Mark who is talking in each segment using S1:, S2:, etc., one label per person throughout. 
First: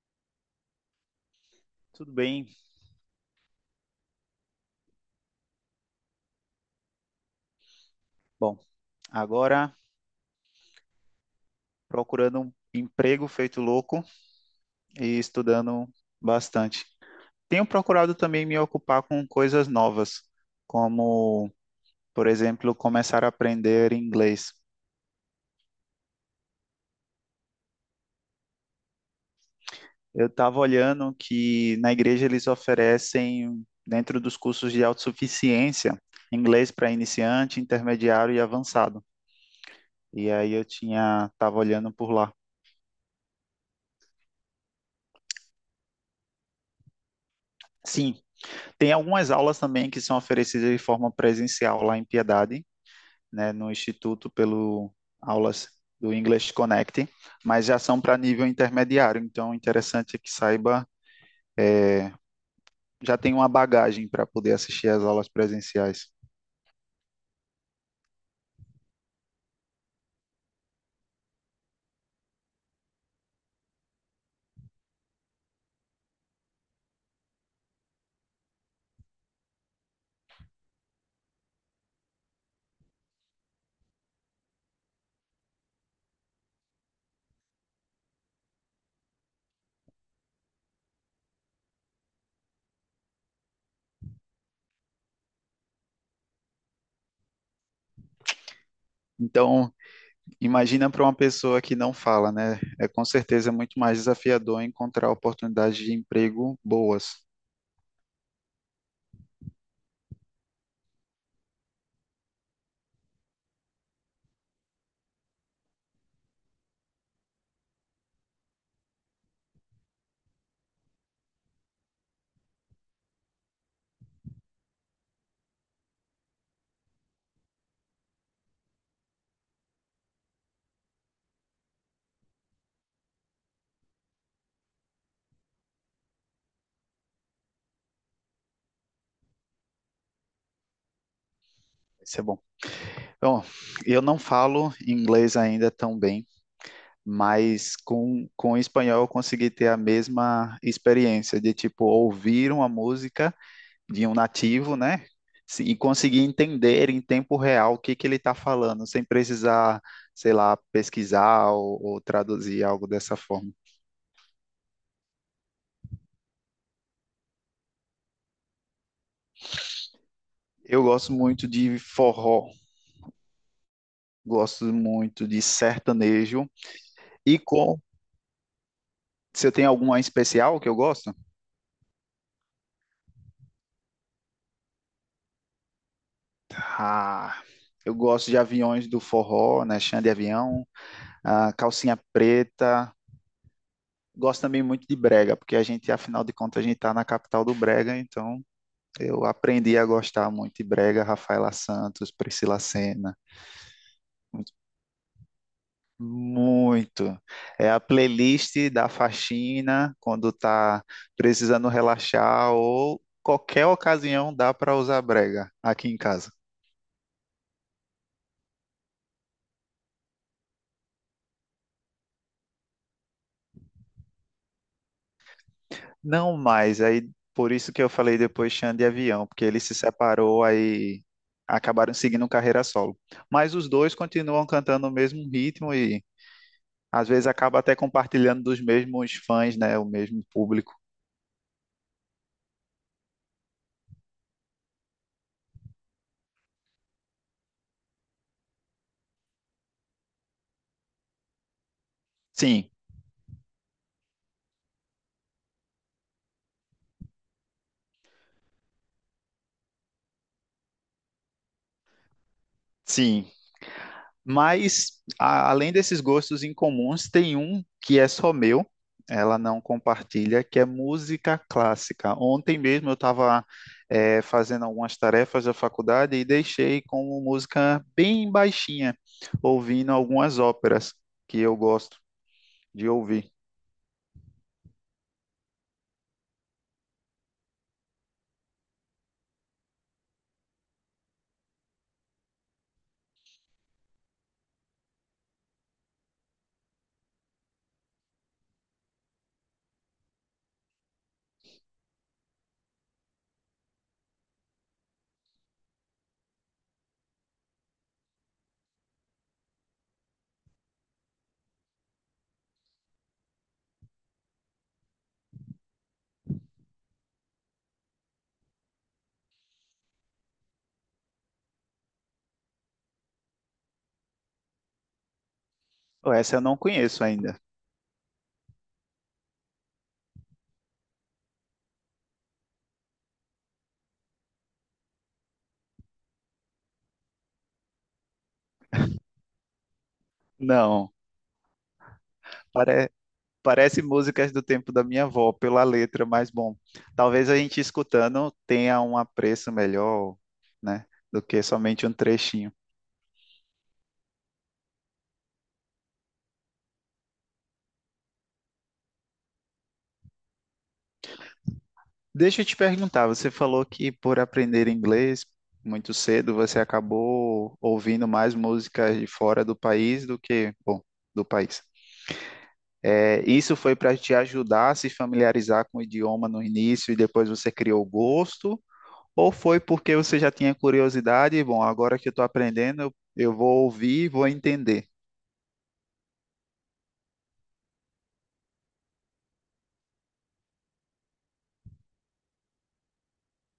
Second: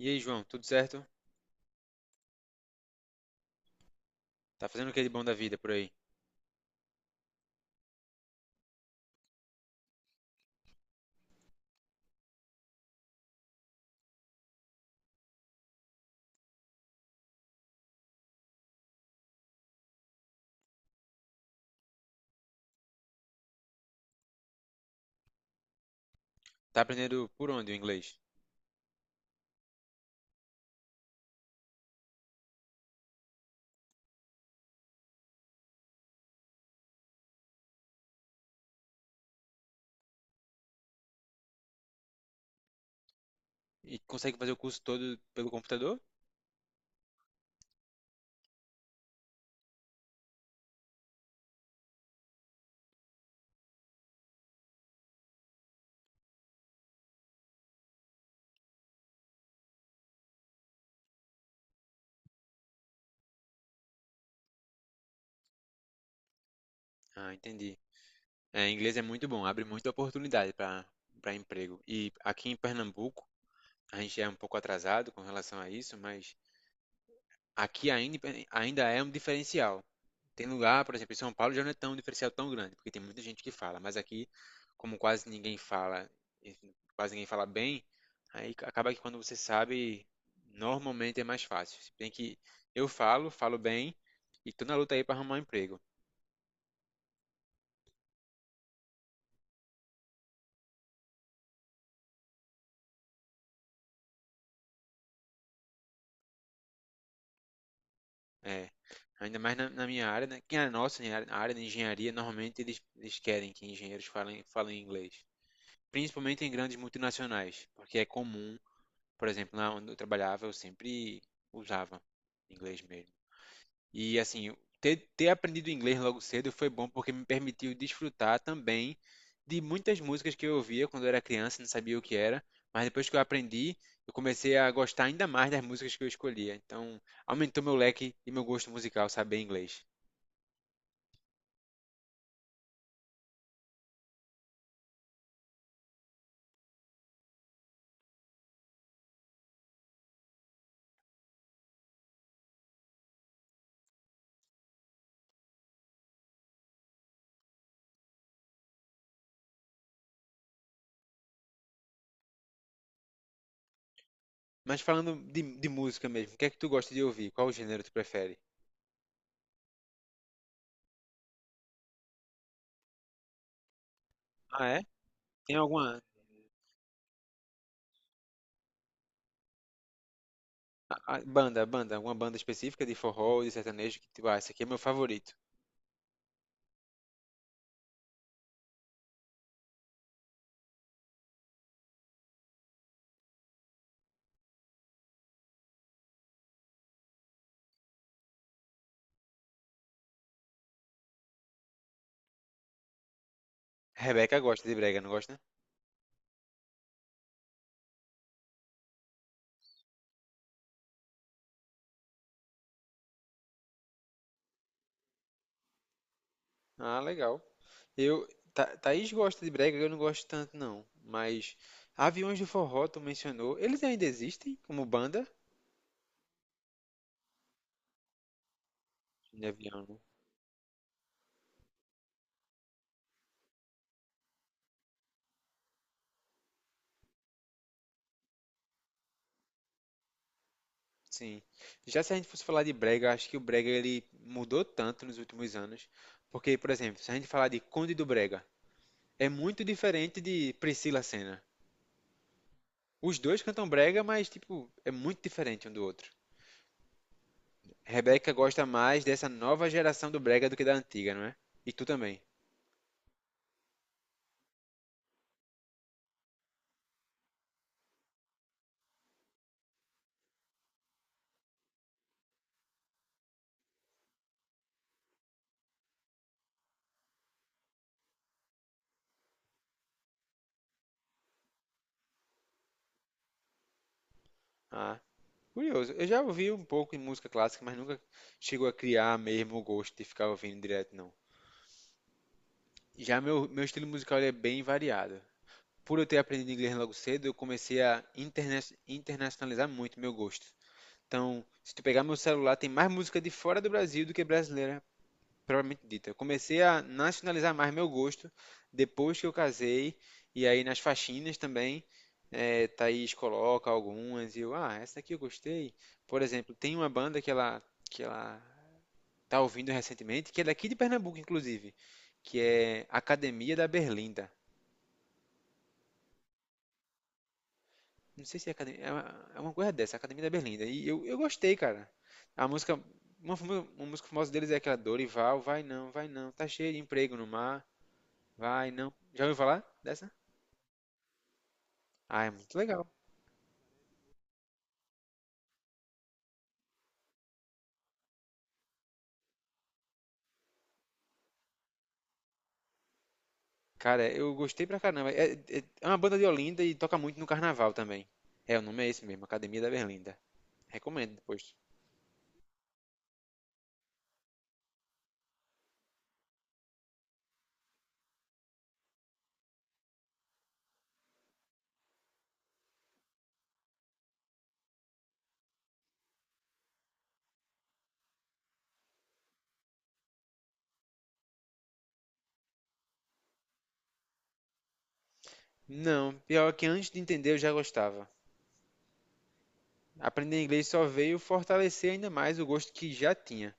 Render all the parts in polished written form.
S1: E aí, João, tudo certo?
S2: Tudo bem.
S1: Tá fazendo o que de bom da vida por aí?
S2: Bom, agora procurando um emprego feito louco e estudando bastante. Tenho procurado também me ocupar com coisas novas, como, por exemplo, começar a aprender inglês.
S1: Tá aprendendo por onde o inglês?
S2: Eu estava olhando que na igreja eles oferecem, dentro dos cursos de autossuficiência, inglês para iniciante, intermediário e avançado. E aí estava olhando por lá.
S1: E consegue fazer o curso todo pelo computador?
S2: Sim, tem algumas aulas também que são oferecidas de forma presencial lá em Piedade, né, no Instituto pelo aulas do English Connect, mas já são para nível intermediário, então o interessante é que saiba, já tem uma bagagem para poder assistir às aulas presenciais.
S1: Ah, entendi. É, inglês é muito bom, abre muita oportunidade para emprego. E aqui em Pernambuco, a gente é um pouco atrasado com relação a isso, mas aqui ainda, ainda é um diferencial. Tem lugar, por exemplo, em São Paulo já não é tão um diferencial tão grande, porque tem muita gente que fala, mas aqui, como quase ninguém fala, enfim, quase ninguém fala bem, aí acaba que quando você sabe, normalmente é mais fácil. Se bem que eu falo, falo bem, e tô na luta aí para arrumar um emprego.
S2: Então, imagina para uma pessoa que não fala, né? É, com certeza é muito mais desafiador encontrar oportunidades de emprego boas.
S1: É, ainda mais na minha área, né? Que é a nossa, né, a área de engenharia, normalmente eles querem que engenheiros falem, falem inglês, principalmente em grandes multinacionais, porque é comum, por exemplo, lá onde eu trabalhava, eu sempre usava inglês mesmo. E assim, ter aprendido inglês logo cedo foi bom porque me permitiu desfrutar também de muitas músicas que eu ouvia quando eu era criança, e não sabia o que era, mas depois que eu aprendi, eu comecei a gostar ainda mais das músicas que eu escolhia. Então, aumentou meu leque e meu gosto musical saber inglês.
S2: Isso é bom. Então, eu não falo inglês ainda tão bem, mas com o espanhol eu consegui ter a mesma experiência de tipo ouvir uma música de um nativo, né? E conseguir entender em tempo real o que que ele está falando, sem precisar, sei lá, pesquisar ou traduzir algo dessa forma.
S1: Mas falando de música mesmo, o que é que tu gosta de ouvir? Qual gênero tu prefere?
S2: Eu gosto muito de forró, gosto
S1: Ah, é?
S2: muito de
S1: Tem alguma
S2: sertanejo. E com, Você tem alguma especial que eu gosto?
S1: alguma banda específica de forró, de sertanejo que tu, ah, esse aqui é meu favorito.
S2: Ah, eu gosto de Aviões do Forró, né? Xande Avião, ah, Calcinha Preta, gosto também muito de brega, porque a gente, afinal de contas, a gente está na capital do brega, então eu aprendi a gostar muito de brega, Rafaela Santos, Priscila Senna,
S1: Rebeca
S2: muito,
S1: gosta de brega, não gosta?
S2: muito. É a playlist da faxina quando tá precisando relaxar, ou qualquer ocasião dá para usar brega aqui em casa.
S1: Ah, legal. Eu, Thaís gosta de brega, eu não gosto tanto não, mas Aviões do Forró, tu mencionou, eles ainda existem como banda
S2: Não mais, aí por isso que eu falei depois Xande e Avião, porque
S1: de
S2: ele se
S1: avião, né?
S2: separou, aí acabaram seguindo carreira solo. Mas os dois continuam cantando o mesmo ritmo e às vezes acaba até compartilhando dos mesmos fãs, né? O mesmo público.
S1: Sim. Já se a gente fosse falar de brega, acho que o brega ele mudou tanto nos últimos anos, porque, por exemplo, se a gente falar de Conde do Brega, é muito diferente de Priscila Senna.
S2: Sim,
S1: Os dois cantam brega, mas tipo, é muito diferente um do outro. Rebeca gosta mais dessa nova geração do brega do que da antiga, não é? E tu também.
S2: sim. Mas, além desses gostos incomuns, tem um que é só meu, ela não compartilha, que é música clássica. Ontem mesmo eu estava fazendo algumas tarefas da faculdade e deixei com música bem baixinha, ouvindo algumas óperas que eu gosto de ouvir.
S1: Ah, curioso. Eu já ouvi um pouco de música clássica, mas nunca chegou a criar mesmo o gosto de ficar ouvindo direto, não. Já meu estilo musical ele é bem variado. Por eu ter aprendido inglês logo cedo, eu comecei a internacionalizar muito meu gosto. Então, se tu pegar meu celular, tem mais música de fora do Brasil do que brasileira propriamente dita. Eu comecei a nacionalizar mais meu gosto depois que eu casei, e aí nas faxinas também, é, Thaís coloca algumas, e eu, ah, essa aqui eu gostei. Por exemplo, tem uma banda que ela tá ouvindo recentemente, que é daqui de Pernambuco, inclusive, que é Academia da Berlinda.
S2: Essa eu não conheço ainda.
S1: Não sei se é Academia, é uma coisa dessa, Academia da Berlinda. E eu gostei, cara. A música, uma, uma música famosa deles é aquela Dorival, vai não, tá cheio de emprego no mar. Vai, não. Já ouviu falar dessa?
S2: Não,
S1: Ah, é muito legal.
S2: pare. Parece músicas do tempo da minha avó, pela letra, mas bom, talvez a gente escutando tenha um apreço melhor, né, do que somente um trechinho.
S1: Cara, eu gostei pra caramba. É, é uma banda de Olinda e toca muito no carnaval também. É, o nome é esse mesmo, Academia da Berlinda. Recomendo depois.
S2: Deixa eu te perguntar, você falou que por aprender inglês muito cedo, você acabou ouvindo mais músicas de fora do país do que, bom, do país. É, isso foi para te ajudar a se familiarizar com o idioma no início e depois você criou gosto? Ou foi porque você já tinha curiosidade e, bom, agora que eu estou aprendendo, eu vou ouvir e vou entender.
S1: Não, pior que antes de entender eu já gostava. Aprender inglês só veio fortalecer ainda mais o gosto que já tinha,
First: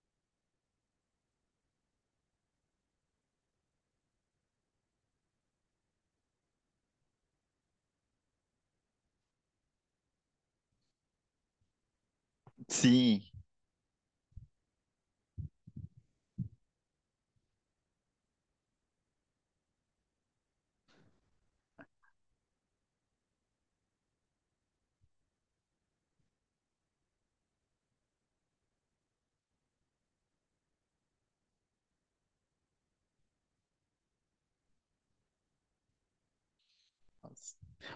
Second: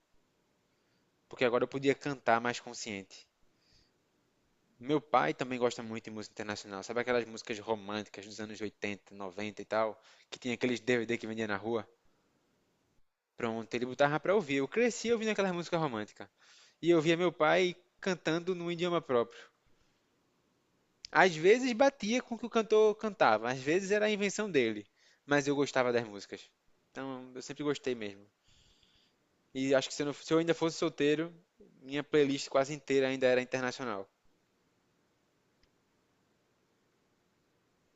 S1: porque agora eu podia cantar mais consciente. Meu pai também gosta muito de música internacional, sabe aquelas músicas românticas dos anos 80, 90 e tal, que tinha aqueles DVD que vendia na rua?
S2: Sim.
S1: Pronto, ele botava pra ouvir. Eu cresci ouvindo aquela música romântica. E eu via meu pai cantando num idioma próprio. Às vezes batia com o que o cantor cantava, às vezes era a invenção dele. Mas eu gostava das músicas. Então, eu sempre gostei mesmo. E acho que se eu ainda fosse solteiro, minha playlist quase inteira ainda era internacional.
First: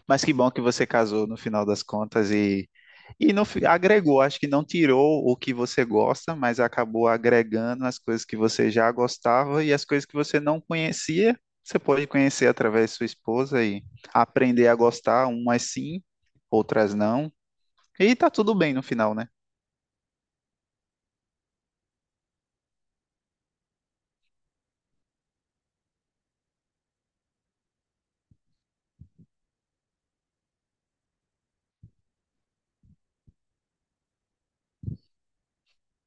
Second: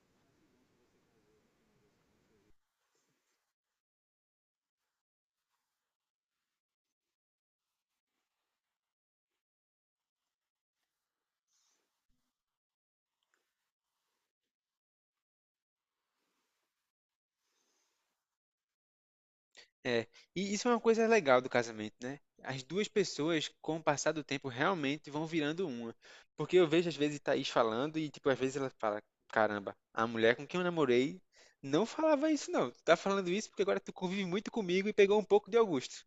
S2: Mas que bom que você casou no final das contas e no, fi- agregou. Acho que não tirou o que você gosta, mas acabou agregando as coisas que você já gostava e as coisas que você não conhecia. Você pode conhecer através de sua esposa e aprender a gostar, umas sim, outras não. E tá tudo bem no final, né?
S1: É, e isso é uma coisa legal do casamento, né? As duas pessoas, com o passar do tempo, realmente vão virando uma. Porque eu vejo, às vezes, Thaís falando e, tipo, às vezes ela fala: caramba, a mulher com quem eu namorei não falava isso, não. Tu tá falando isso porque agora tu convive muito comigo e pegou um pouco de Augusto.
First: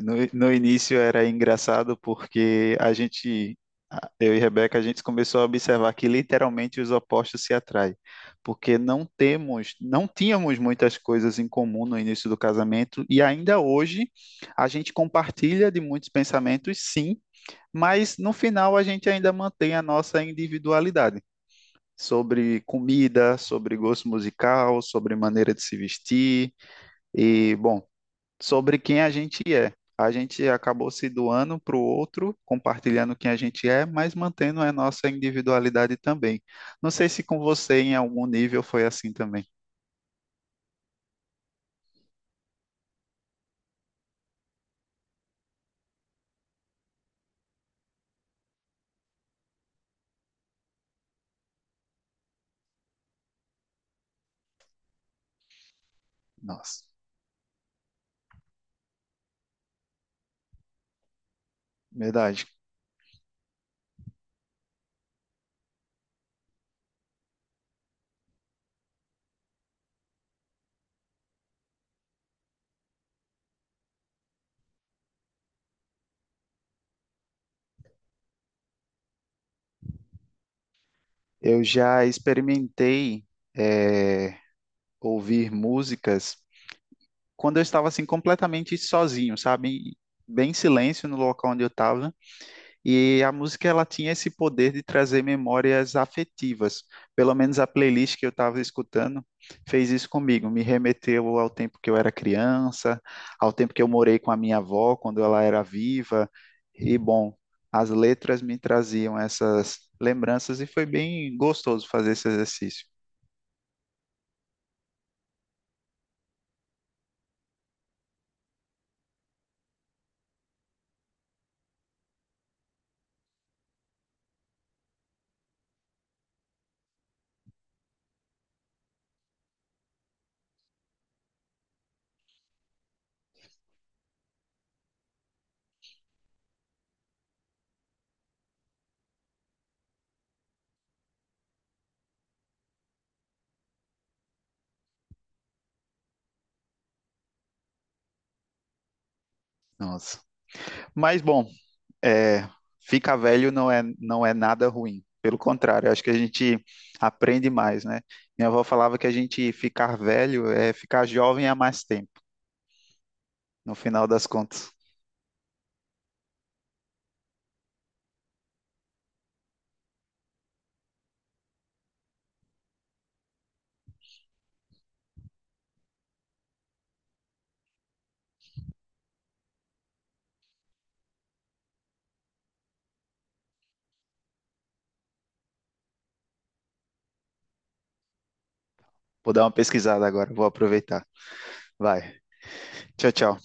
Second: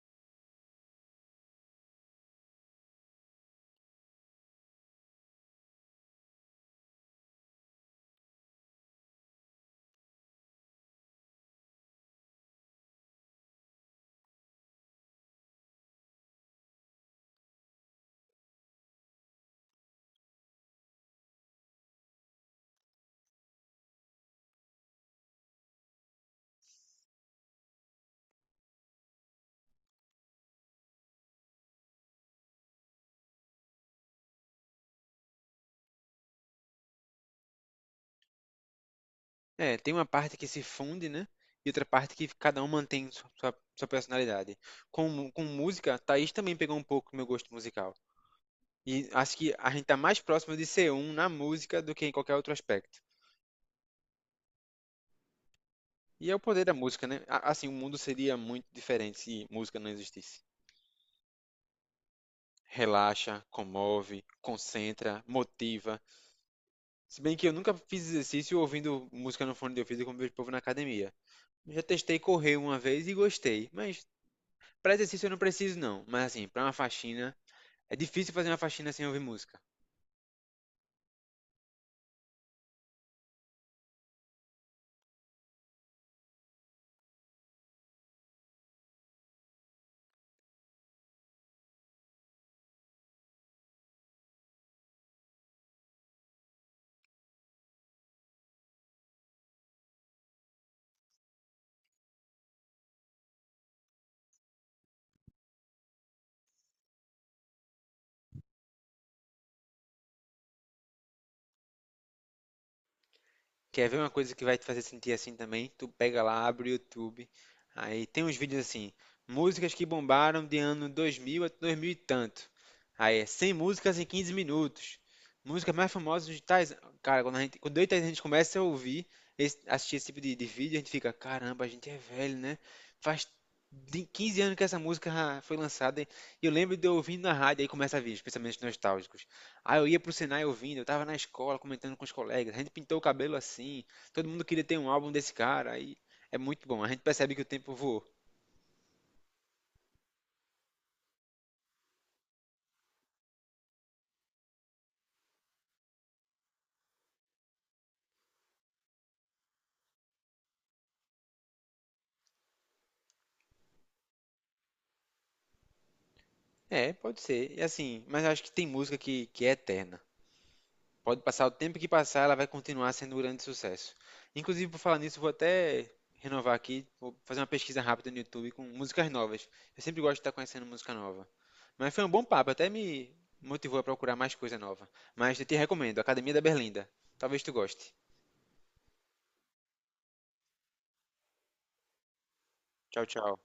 S2: No início era engraçado porque eu e Rebeca, a gente começou a observar que literalmente os opostos se atraem, porque não tínhamos muitas coisas em comum no início do casamento e ainda hoje a gente compartilha de muitos pensamentos, sim, mas no final a gente ainda mantém a nossa individualidade. Sobre comida, sobre gosto musical, sobre maneira de se vestir. E, bom, sobre quem a gente é. A gente acabou se doando para o outro, compartilhando quem a gente é, mas mantendo a nossa individualidade também. Não sei se com você, em algum nível, foi assim também.
S1: É, tem uma parte que se funde, né? E outra parte que cada um mantém sua personalidade. Com, com música, Thaís também pegou um pouco do meu gosto musical. E acho que a gente tá mais próximo de ser um na música do que em qualquer outro aspecto. E é o poder da
S2: Nossa,
S1: música, né? Assim, o mundo seria muito diferente se música não existisse.
S2: verdade.
S1: Relaxa, comove, concentra, motiva. Se bem que eu nunca fiz exercício ouvindo música no fone de ouvido como vejo o povo na academia. Já testei correr uma vez e gostei, mas para exercício eu não preciso não. Mas assim, para uma faxina, é difícil fazer uma faxina sem ouvir música.
S2: Eu já experimentei eh, ouvir músicas quando eu estava assim completamente sozinho, sabe? Bem em silêncio no local onde eu estava. E a música ela tinha esse poder de trazer memórias afetivas. Pelo menos a playlist que eu estava escutando fez isso comigo, me remeteu ao tempo que eu era criança, ao tempo que eu morei com a minha avó quando ela era viva. E bom, as letras me traziam essas lembranças e foi bem gostoso fazer esse exercício.
S1: Quer ver uma coisa que vai te fazer sentir assim também? Tu pega lá, abre o YouTube, aí tem uns vídeos assim, músicas que bombaram de ano 2000 a 2000 e tanto. Aí é 100 músicas em 15 minutos. Músicas mais famosas de tais... Cara, quando eu e Thaís, a gente começa a ouvir, assistir esse tipo de vídeo, a gente fica, caramba, a gente é velho, né? Faz 15 anos que essa música foi lançada e eu lembro de eu ouvindo na rádio, aí começa a vir os pensamentos nostálgicos. Aí eu ia pro Senai ouvindo, eu tava na escola comentando com os colegas, a gente pintou o cabelo assim, todo mundo queria ter um álbum desse cara, aí é muito bom, a gente percebe que o tempo voou.
S2: Nossa. Mas bom, é, ficar velho não é nada ruim. Pelo contrário, acho que a gente aprende mais, né? Minha avó falava que a gente ficar velho é ficar jovem há mais tempo, no final das contas.
S1: É, pode ser, e assim, mas eu acho que tem música que é eterna. Pode passar o tempo que passar, ela vai continuar sendo um grande sucesso. Inclusive, por falar nisso, vou até renovar aqui, vou fazer uma pesquisa rápida no YouTube com músicas novas. Eu sempre gosto de estar conhecendo música nova. Mas foi um bom papo, até me motivou a procurar mais coisa nova. Mas eu te recomendo, Academia da Berlinda. Talvez tu goste.
S2: Vou dar uma pesquisada agora, vou aproveitar. Vai.
S1: Tchau,
S2: Tchau, tchau.
S1: tchau.